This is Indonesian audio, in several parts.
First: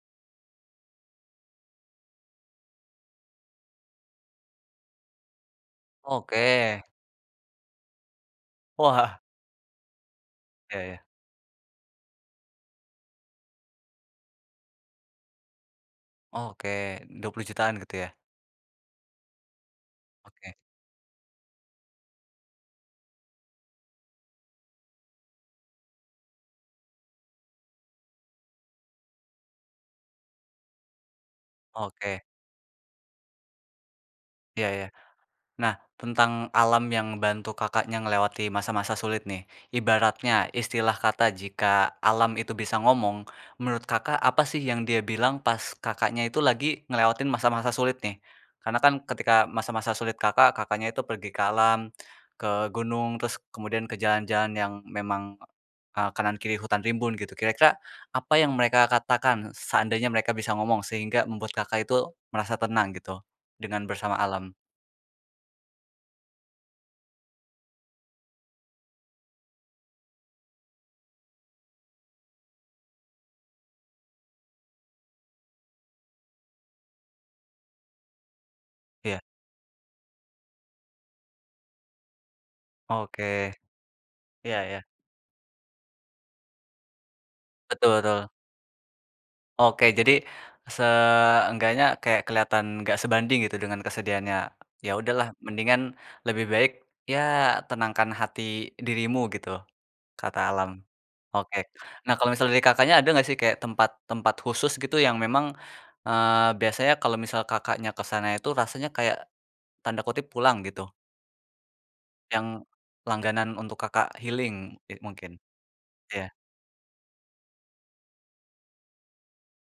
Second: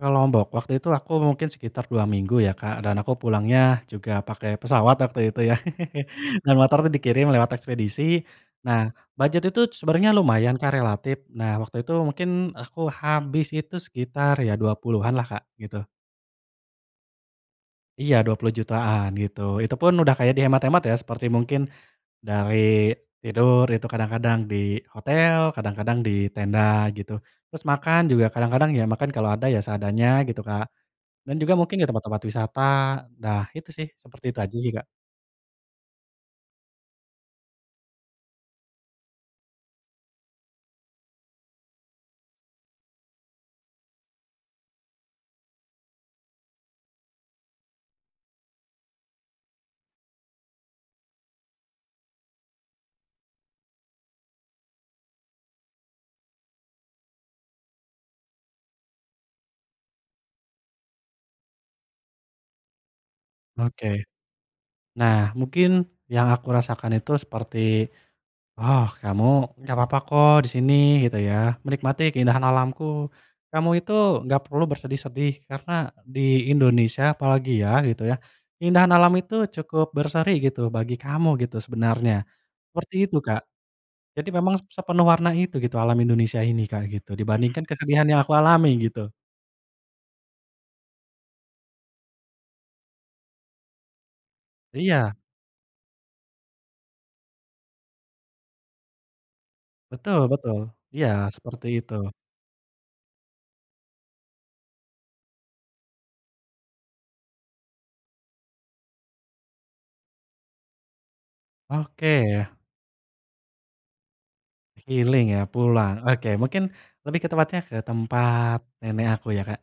Ke Lombok waktu itu, aku mungkin sekitar 2 minggu ya, Kak, dan aku pulangnya juga pakai pesawat waktu itu, ya. Dan Oke. motor tuh dikirim lewat ekspedisi, nah, Wah. bujet itu sebenarnya lumayan, Kak, Ya ya. relatif. Nah, waktu itu mungkin aku habis itu sekitar ya 20-an lah, Kak, gitu. Oke, Rp20.000.000-an, gitu Iya ya. Rp20.000.000-an, gitu. Itupun udah kayak Oke. dihemat-hemat ya, seperti mungkin, dari tidur itu kadang kadang di hotel, kadang-kadang di tenda, gitu. Terus makan juga kadang kadang ya, makan kalau ada ya, seadanya gitu, Kak. Dan juga mungkin ke Oke. tempat-tempat wisata, dah, itu sih, seperti itu aja Iya juga. iya. Nah, tentang alam yang ngebantu Kakaknya ngelewati masa-masa sulit nih, ibaratnya istilah kata jika alam itu bisa ngomong, menurut Kakak apa sih yang dia bilang pas Kakaknya itu lagi ngelewatin masa-masa sulit, nih? Karena kan ketika masa-masa sulit Kakak, Kakaknya itu pergi ke alam, ke gunung, terus kemudian ke jalan-jalan yang memang, eee, kanan kiri hutan rimbun, gitu, kira-kira apa yang mereka katakan seandainya mereka bisa ngomong, sehingga membuat Kakak itu merasa tenang, gitu, Oke. dengan bersama alam? Nah, mungkin yang aku rasakan itu seperti, "Oh, kamu nggak papa kok di sini, gitu ya, menikmati keindahan alamku, kamu itu nggak perlu bersedih-sedih karena di Indonesia apalagi ya gitu ya keindahan alam Iya. itu cukup berseri, gitu, bagi kamu gitu sebenarnya", seperti itu, Kak. Oke. Jadi memang Ya se ya. sepenuh warna itu, gitu, alam Indonesia ini, Kak, gitu, dibandingkan Betul kesedihan yang betul. aku alami, gitu. Oke, jadi seenggaknya kayak kelihatan enggak sebanding gitu dengan kesedihannya. Ya Iya. udahlah, mendingan, lebih baik ya, "Tenangkan hati dirimu", gitu, Betul, kata betul, alam. iya, Oke, seperti itu. nah, kalau misal dari Kakaknya ada nggak sih, kayak tempat tempat khusus gitu yang memang, eee, biasanya kalau misal Kakaknya ke sana itu rasanya kayak, tanda kutip "pulang", gitu? Oke, yah. Yang langganan untuk Kakak healing, eee, Healing mungkin. ya, pulang, oke, Iya mungkin lebih ke tempatnya, ke tempat nenek aku ya, Kak.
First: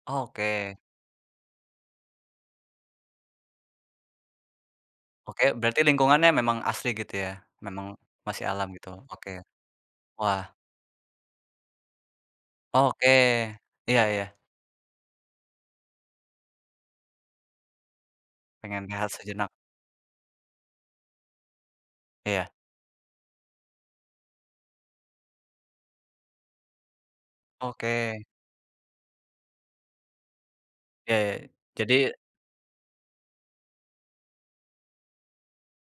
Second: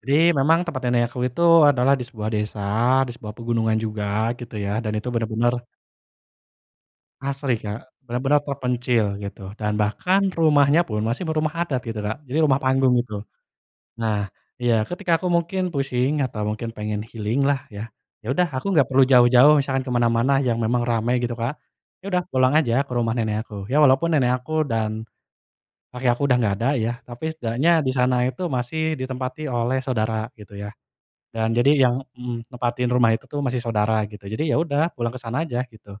Jadi memang Oke. tempat nenek aku itu adalah di sebuah desa, di sebuah pegunungan juga, gitu ya. Dan itu bener-bener Oke, berarti lingkungannya memang asri, gitu ya, asri, Kak, memang benar-benar masih alam, gitu. terpencil, Oke. gitu, dan bahkan Wah. rumahnya pun masih berumah adat, gitu, Kak, jadi rumah panggung, Oke, gitu. iya Nah, iya. iya, ketika aku mungkin pusing atau mungkin pengen healing, lah ya. Yaudah, aku nggak Pengen perlu rehat sejenak. jauh-jauh, misalkan kemana-mana yang memang ramai, gitu, Kak. Ya udah, Iya. pulang aja ke rumah nenek aku, ya walaupun nenek aku dan kakek aku udah nggak ada ya, tapi setidaknya disana Oke. itu masih ditempati oleh saudara, gitu, ya. Ya ya, Dan jadi yang jadi mhm, nempatin rumah itu tuh masih saudara, gitu. Jadi, ya udah, pulang ke sana aja, gitu.